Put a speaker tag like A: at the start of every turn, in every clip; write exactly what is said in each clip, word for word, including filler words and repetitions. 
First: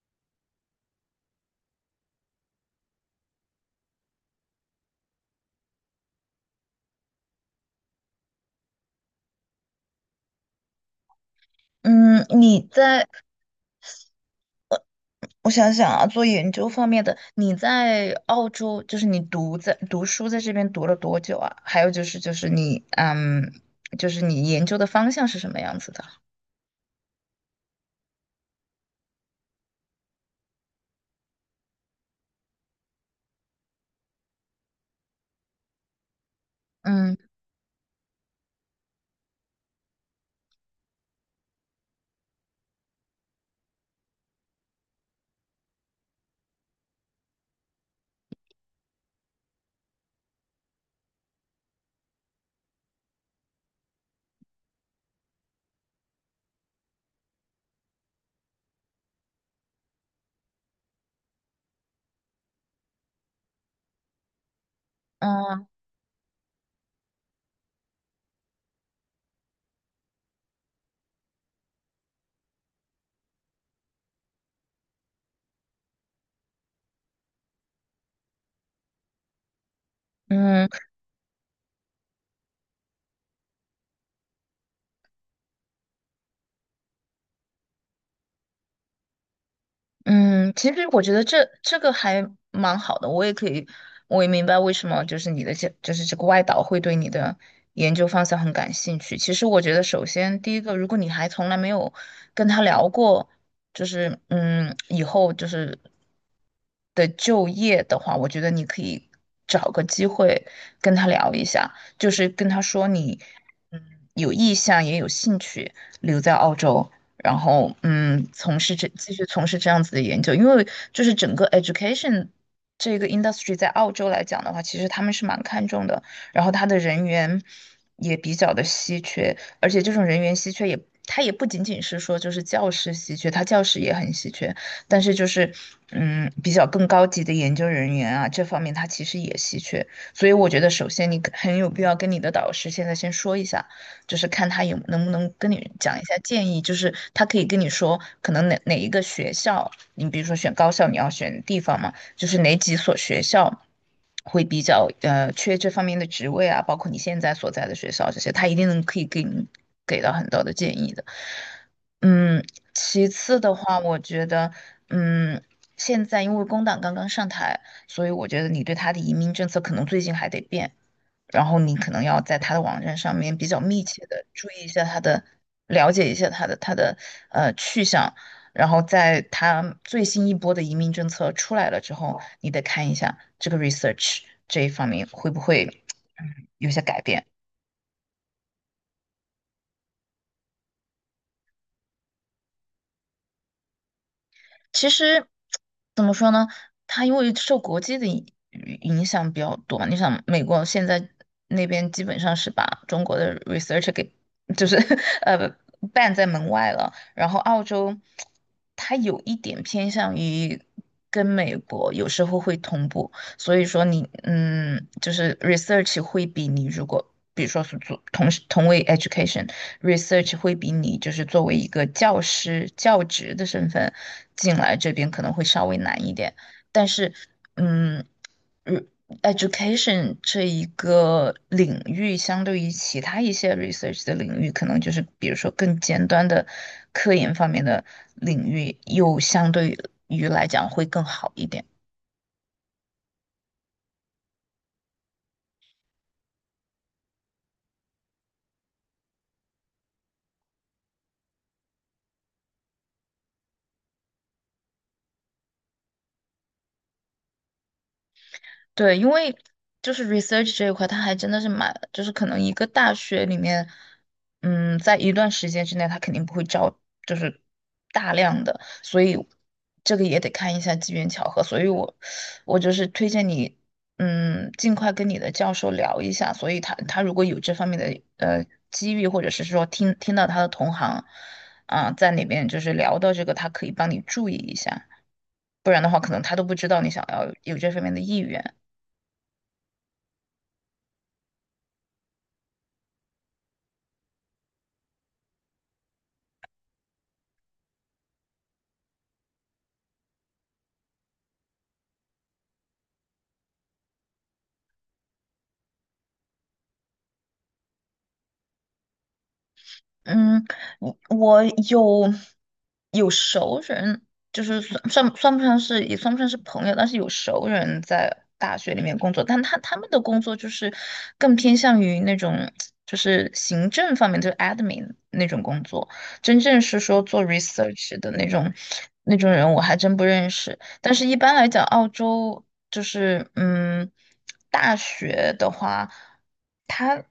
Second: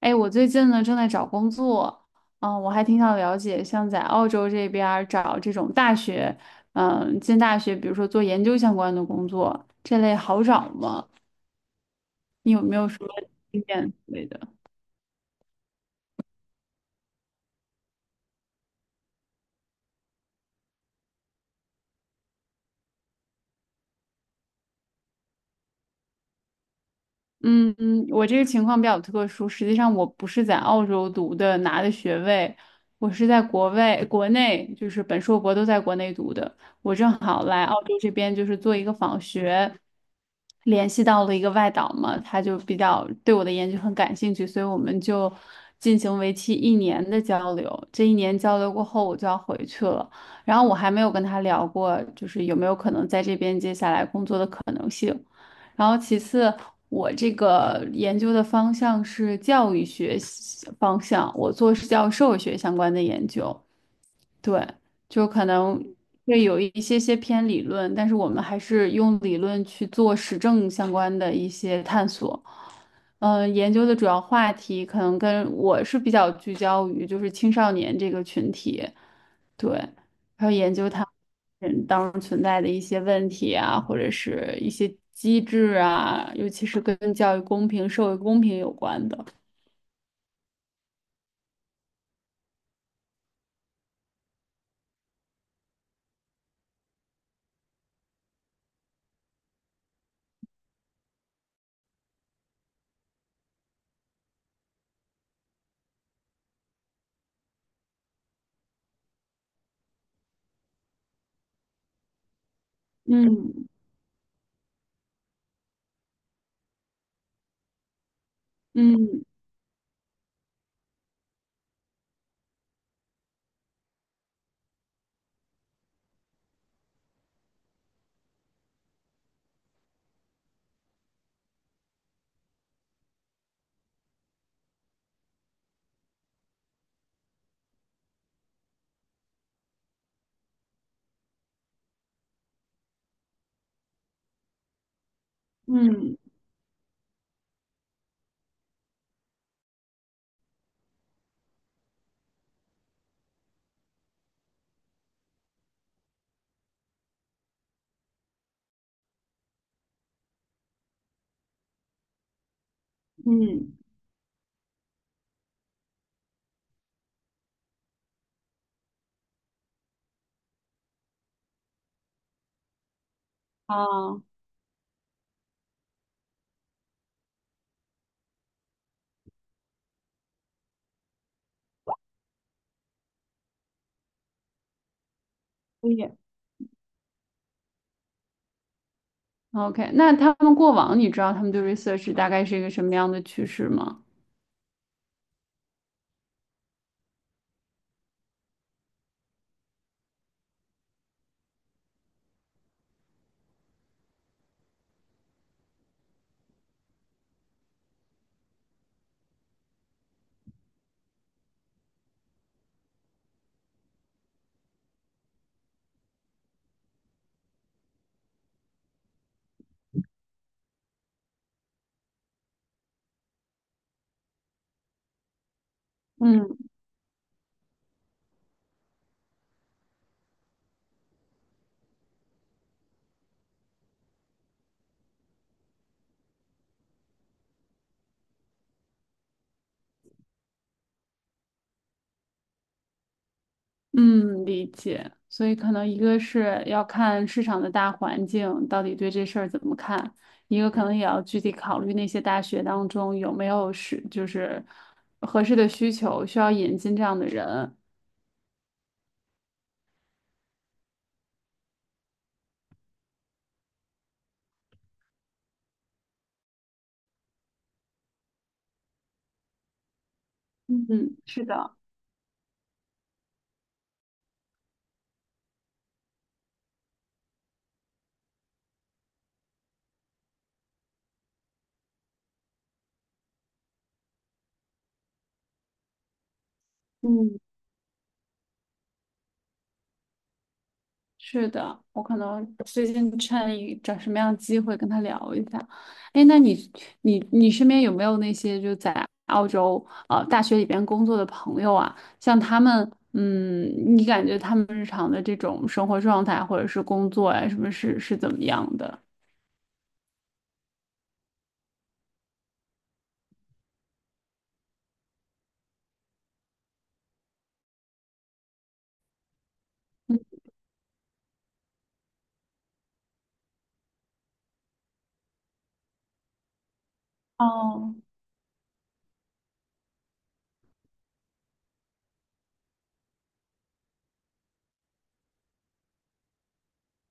A: 哎，我最近呢正在找工作，嗯，我还挺想了解，像在澳洲这边儿找这种大学，嗯，进大学，比如说做研究相关的工作，这类好找吗？
B: 嗯，
A: 你
B: 你
A: 有没有什
B: 在，
A: 么经验之类的？
B: 我想想啊，做研究方面的，你在澳洲，就是你读在读书在这边读了多久啊？还有就是，就是你，嗯，就是你研究的方向是什么样子的？
A: 嗯，我这个情况比较特殊。实际上，我不是在澳洲读的，拿的学位，我是在国外、国内，就是本硕博都在国内读的。我正
B: 嗯，
A: 好来澳洲这边，就是做一个访学，联系到了一个外导嘛，他就比较对我的研究很感兴趣，所以我们就进行为期一年的交流。这一年交流过后，我就要回去了。然后我还没有跟他聊过，就是有没有可能在这边接下来工作的可能性。然后其次，我这个研究的方向是教育学方向，我做是教授学相关的研究。对，就可
B: 哦，
A: 能会有一些些偏理论，但是我们还是用理论去做实证相关的一些探索。嗯、呃研究的主要话题可能跟我是比较聚焦于就是青少年这个群体，对，还有
B: 嗯
A: 研究他人当中存在的一些问题啊，或者是一些机制啊，尤其是跟教育公平、社会公平有关的。
B: 嗯，其实我觉得这这个还蛮好的，我也可以，我也明白为什么就是你的这就是这个外导会对你的研究方向很感兴趣。其实我觉得，首先第一个，如果你还从来没有跟他聊过，就是嗯，以后就是的就业的话，我觉得你可以找个机会跟他聊一下，就是跟他说你
A: 嗯
B: 嗯有意向也有兴趣留在澳洲。然后嗯，从事这继续
A: 嗯
B: 从事这样子的研究，因为就是整个 education 这个 industry 在澳洲来讲的话，其实他们是蛮看重的，然后他的人员也比较的稀缺，而且这种人员稀缺也。它也不仅仅是说就是教师稀缺，它教师也很稀缺，但是就是嗯比较更高级的研究人员啊这方面它其实也稀缺，所以我觉得首先你很有必要跟你的导师现在先说一下，就是看他有能不能跟你讲一
A: 嗯
B: 下建议，就是他可以跟你说，可能哪哪一个学校，你比如说选高校，你要选地方嘛，就是哪几所学校会比较呃缺这方面的职位啊，包括你现在所在的学校这些，他一定能可以给你给到很多的建议的。嗯，其次的
A: 嗯，
B: 话，我觉得，嗯，现在因为工党刚刚上台，所以我觉得你对他的移民政策可能最近还得变。然后你可能要在他的网站上面比较密切
A: 啊，
B: 的注意一下他的，了解一下他的他的呃去向，然后在他最新一波的移民政策出来了之后，你得看一下这个 research 这一方面会不会
A: 可以。
B: 嗯有些改变。
A: OK，那他们过往你知道他们对 research 大概是一个什么样的趋势吗？
B: 其实怎么说呢？它因为受国际的影影响比较多嘛你想美国现在那边基本上是把中国的 research 给就是 呃 ban 在门外了，然后澳洲它有一点偏向于跟美国有时候会同步，所以说你嗯就是 research 会比你如果比如说是做同时同为 education research 会比你就是作为一个教师教职的身份进来这边可能会稍微难一点，
A: 嗯
B: 但是嗯。嗯 education 这一个领域，相对于其他一些 research 的领域，可能就是比如说更尖端的科研方面的领域，又相对于来讲会更好一点。
A: 嗯，理解。所以可能一个是要看市场的大环境到底对这事儿怎么看，一个可能也要具体考虑那些大学当中有没有是就是合适的需求需要引进这样的人。
B: 对，因为就是 research 这一块，它还真的是蛮，就是可能一个大学里面，嗯，在一段时间之内，他肯定不会招，就是大量的，所以这个也得看一下机缘
A: 嗯，
B: 巧合。
A: 是
B: 所以
A: 的。
B: 我我就是推荐你，嗯，尽快跟你的教授聊一下。所以他他如果有这方面的呃机遇，或者是说听听到他的同行啊、在里面就是聊到这个，他可以帮你注意一下，不然的话，可能他都不知道你想要
A: 嗯。
B: 有这方面的意愿。
A: 是的，我可能最近趁一找什么样的机会跟他聊一下。哎，那你你你身边有没有那些就在澳洲呃大学里边工作的朋友啊？像他们，嗯，你感觉他们日常的这种生活状态或者是工作呀、什么是是怎么样的？
B: 嗯，我我有有熟人，就是算算算不上是也算不上是朋友，但是有熟人在大学里面工作，但他他们的工作就是更偏向于那种就是行政方面，就是 admin 那种工作，真正是说做
A: 哦，
B: research 的那种那种人，我还真不认识。但是一般来讲，澳洲就是嗯，大学的话。他。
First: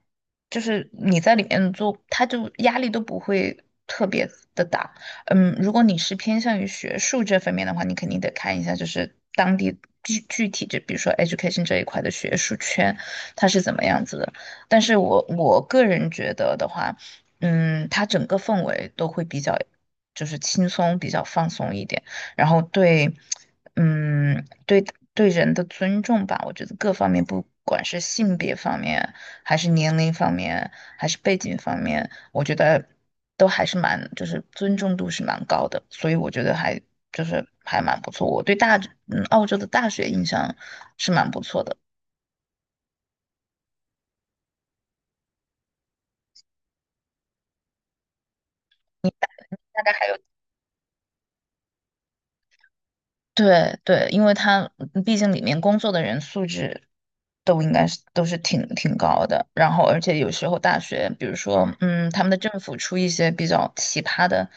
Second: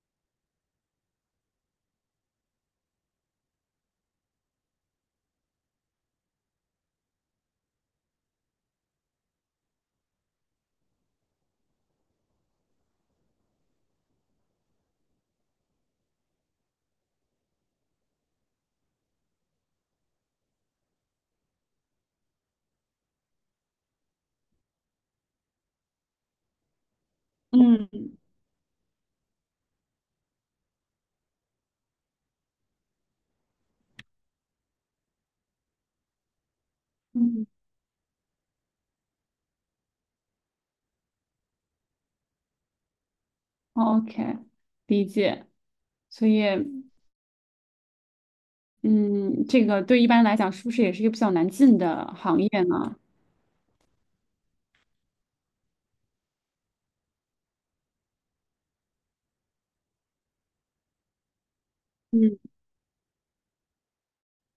B: 就是你在里面做，他就压力都不会特别的大。嗯，如果你是偏向于学术这方面的话，你肯定得看一下，就是当地具具体就比如说 education 这一块的学术圈，它是怎么样子的。但是我我个人觉得的话，嗯，它整个氛围都会比较，就是轻松，比较放松一点，然后对，嗯，对对人的尊重吧，我觉得各方面不管是
A: 嗯
B: 性别方面。还是年龄方面，还是背景方面，我觉得都还是蛮，就是尊重度是蛮高的，所以我觉得还就是
A: 嗯
B: 还蛮不错。我对大，嗯，澳洲的大学印象是蛮不错的。
A: ，OK，理解。所以，
B: 你
A: 嗯，这个
B: 大概
A: 对一
B: 还有。
A: 般来讲，是不是也是一个比较难进的行业呢？
B: 对对，因为他嗯毕竟里面工作的人素质都应该是都是挺挺高的，然后而且有时候大学，比如说嗯，他们的
A: 嗯，
B: 政府出一些比较奇葩的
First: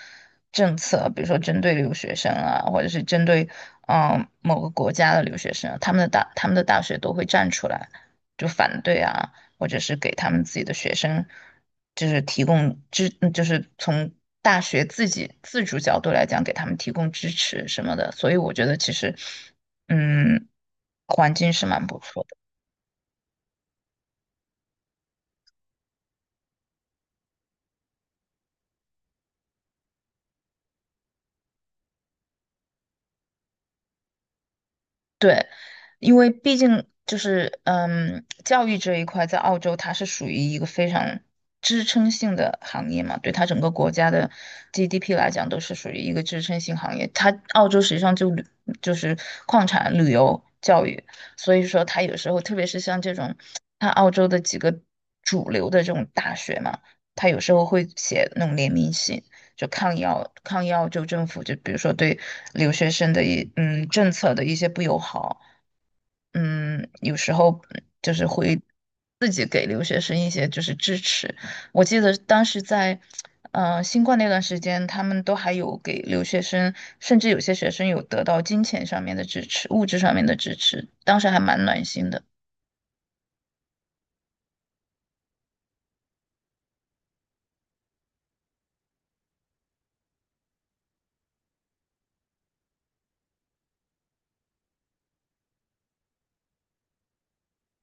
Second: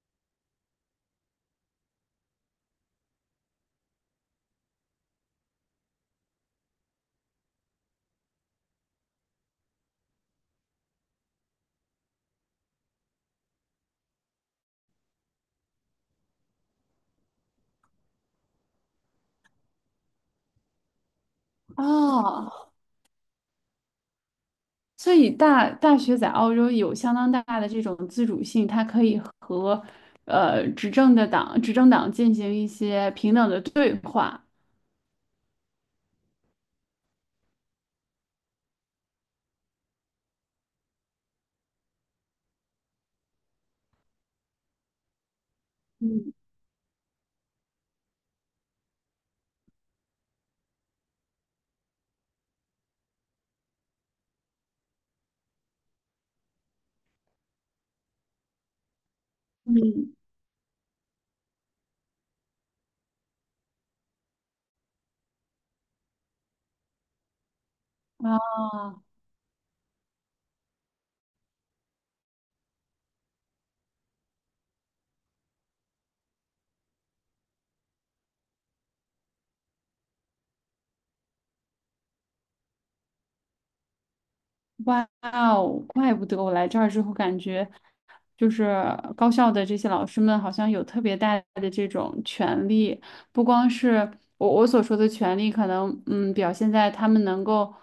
B: 政策，比如说针对留学生啊，或者是针对嗯、某个国家的留学生，他们的大他们的大学都会站出来就反对啊，或者是给他们自己的学生，就是提供支，嗯就是从大学自己自主角度来讲，给他们提供支持什么的。所以我觉得其实，嗯，环境是蛮不错的。
A: 哦。所以大大学在澳洲有相当大的这种自主性，它可以和呃执政的党执政党进行一些平等的对话。
B: 对，因为毕竟就是嗯，教育这一块在澳洲它是属于一个非常支撑性的行业嘛，对它整个国家的 G D P 来讲都是属于一个
A: 嗯
B: 支撑性行业。它澳洲实际上就旅就是矿产、旅游、教育，所以说它有时候特别是像这种，它澳洲的几个主流的这种大学嘛，它有时候会写那种联名信。就抗议
A: 嗯，
B: 抗议澳政府，就比如说对留学生的一嗯政策的一些不友好，嗯，有时候就是
A: 啊。
B: 会自己给留学生一些就是支持。我记得当时在嗯新冠那段时间，他们都还有给留学生，甚至有些学生有得到金钱上面的支持、物质上面的支持，当时还蛮暖心的。
A: 哇哦，怪不得我来这儿之后感觉，就是高校的这些老师们好像有特别大的这种权利，不光是我我所说的权利，可能嗯表现在他们能够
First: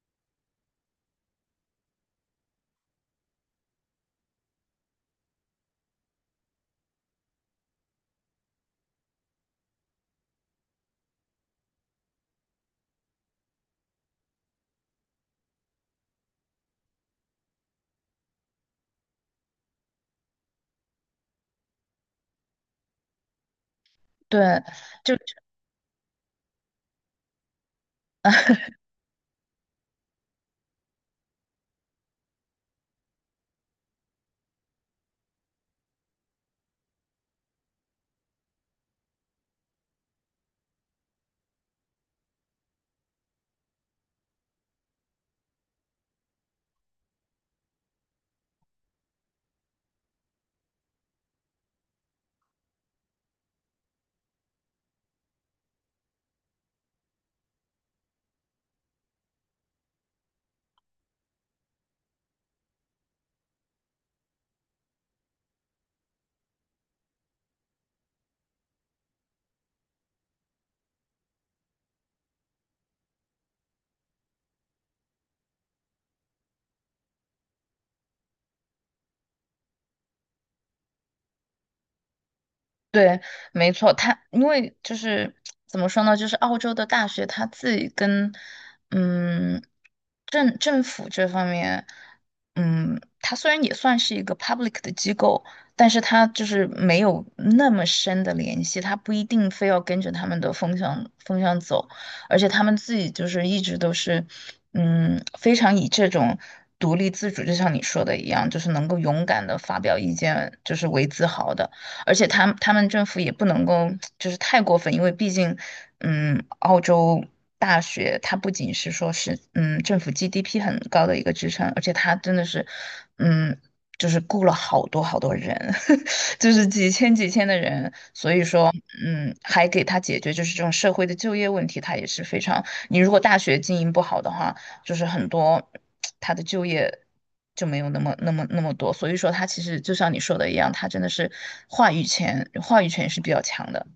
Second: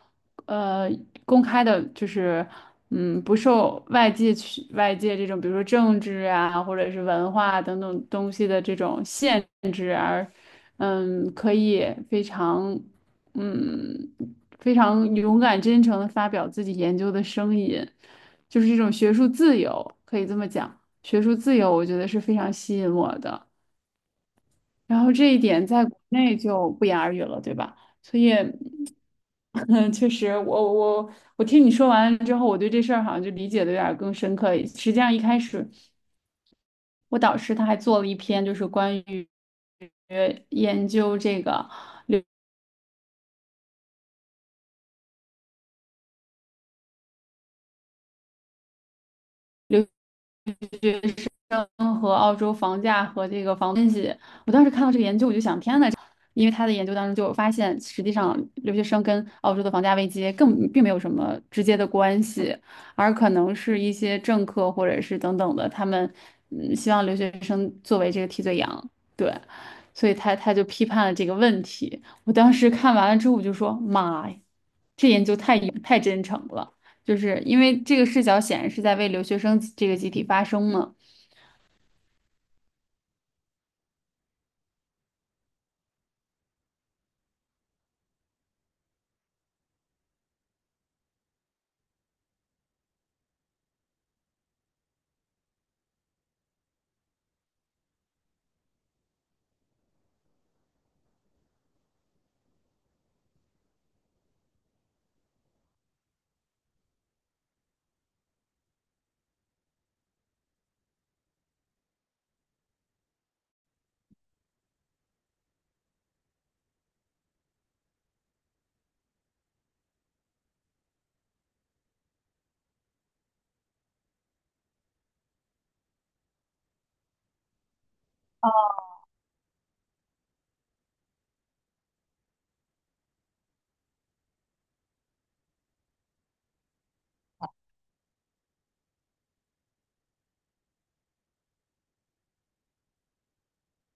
A: 呃公开的，就是嗯不受外界去外界这种，比如说政治啊或者是文化等等东西的这种限嗯，可以非常，嗯，非常勇敢、真诚的发表自己研究的声音，就是这种学术自由，可以这么讲。学术自由，我觉得是非常吸引我的。
B: 对，
A: 然后
B: 就。
A: 这一点在国内就不言而喻了，对吧？所以，嗯，确实，我我我听你说完之后，我对这事儿好像就理解的有点儿更深刻。实际上，一开始我导师他还做了一篇，就是关于研究这个。学生和澳洲房价和这个房东西。我当时看到这个研究，我就想，天呐，因为他的研究当中就有发现，实际上留学生跟澳洲的房价危机更并没有什么直接的关系，而可能是一些政客或者是等等的，他们嗯希望留学生作为这个替罪羊，对。所以他他就批判了这个问题。我当时看完了之后，我就说：“妈呀，这研究太太真诚了！”就是因为这个视角显然是在为留学生这个集体发声嘛。
B: 对，没错，他因为就是怎么说呢，就是澳洲的大学他自己跟嗯政政府这方面，嗯，它虽然也算是一个 public 的机构，但是它就是没有那么深的联系，它不一定非要跟着他们的风向风向走，而且他们自己就是一直都是嗯非常以这种。独立自主，就像你说的一样，就是能够勇敢的发表意见，就是为自豪的。而且他他们政府也不能够就是太过分，因为毕竟，嗯，澳洲大学它不仅是说是嗯政府 G D P 很高的一个支撑，而且它真的是，嗯，就是雇了好多好多人，就是几千几千的人，所以说，嗯，还给他解决就是这种社会的就业问题，它也是非常，你如果大学经营不好的话。就是很多他的就业就没有那么那么那么多，所以说他其实就像你说的一样，他真的是话语权话语权是比较强的。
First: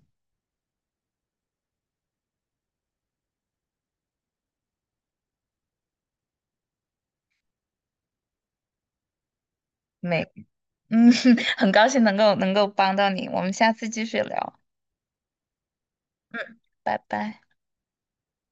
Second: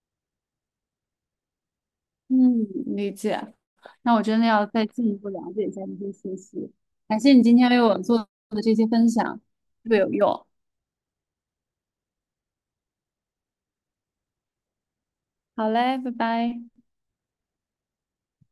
A: 嗯，理解。那我真的要再进一步了解一下这些信息。感谢你今天为我做的这些分享，特别有
B: 没，
A: 用。
B: 嗯，很高兴能够能够帮到你，我们下次继续聊，
A: 好嘞，拜拜。
B: 拜拜。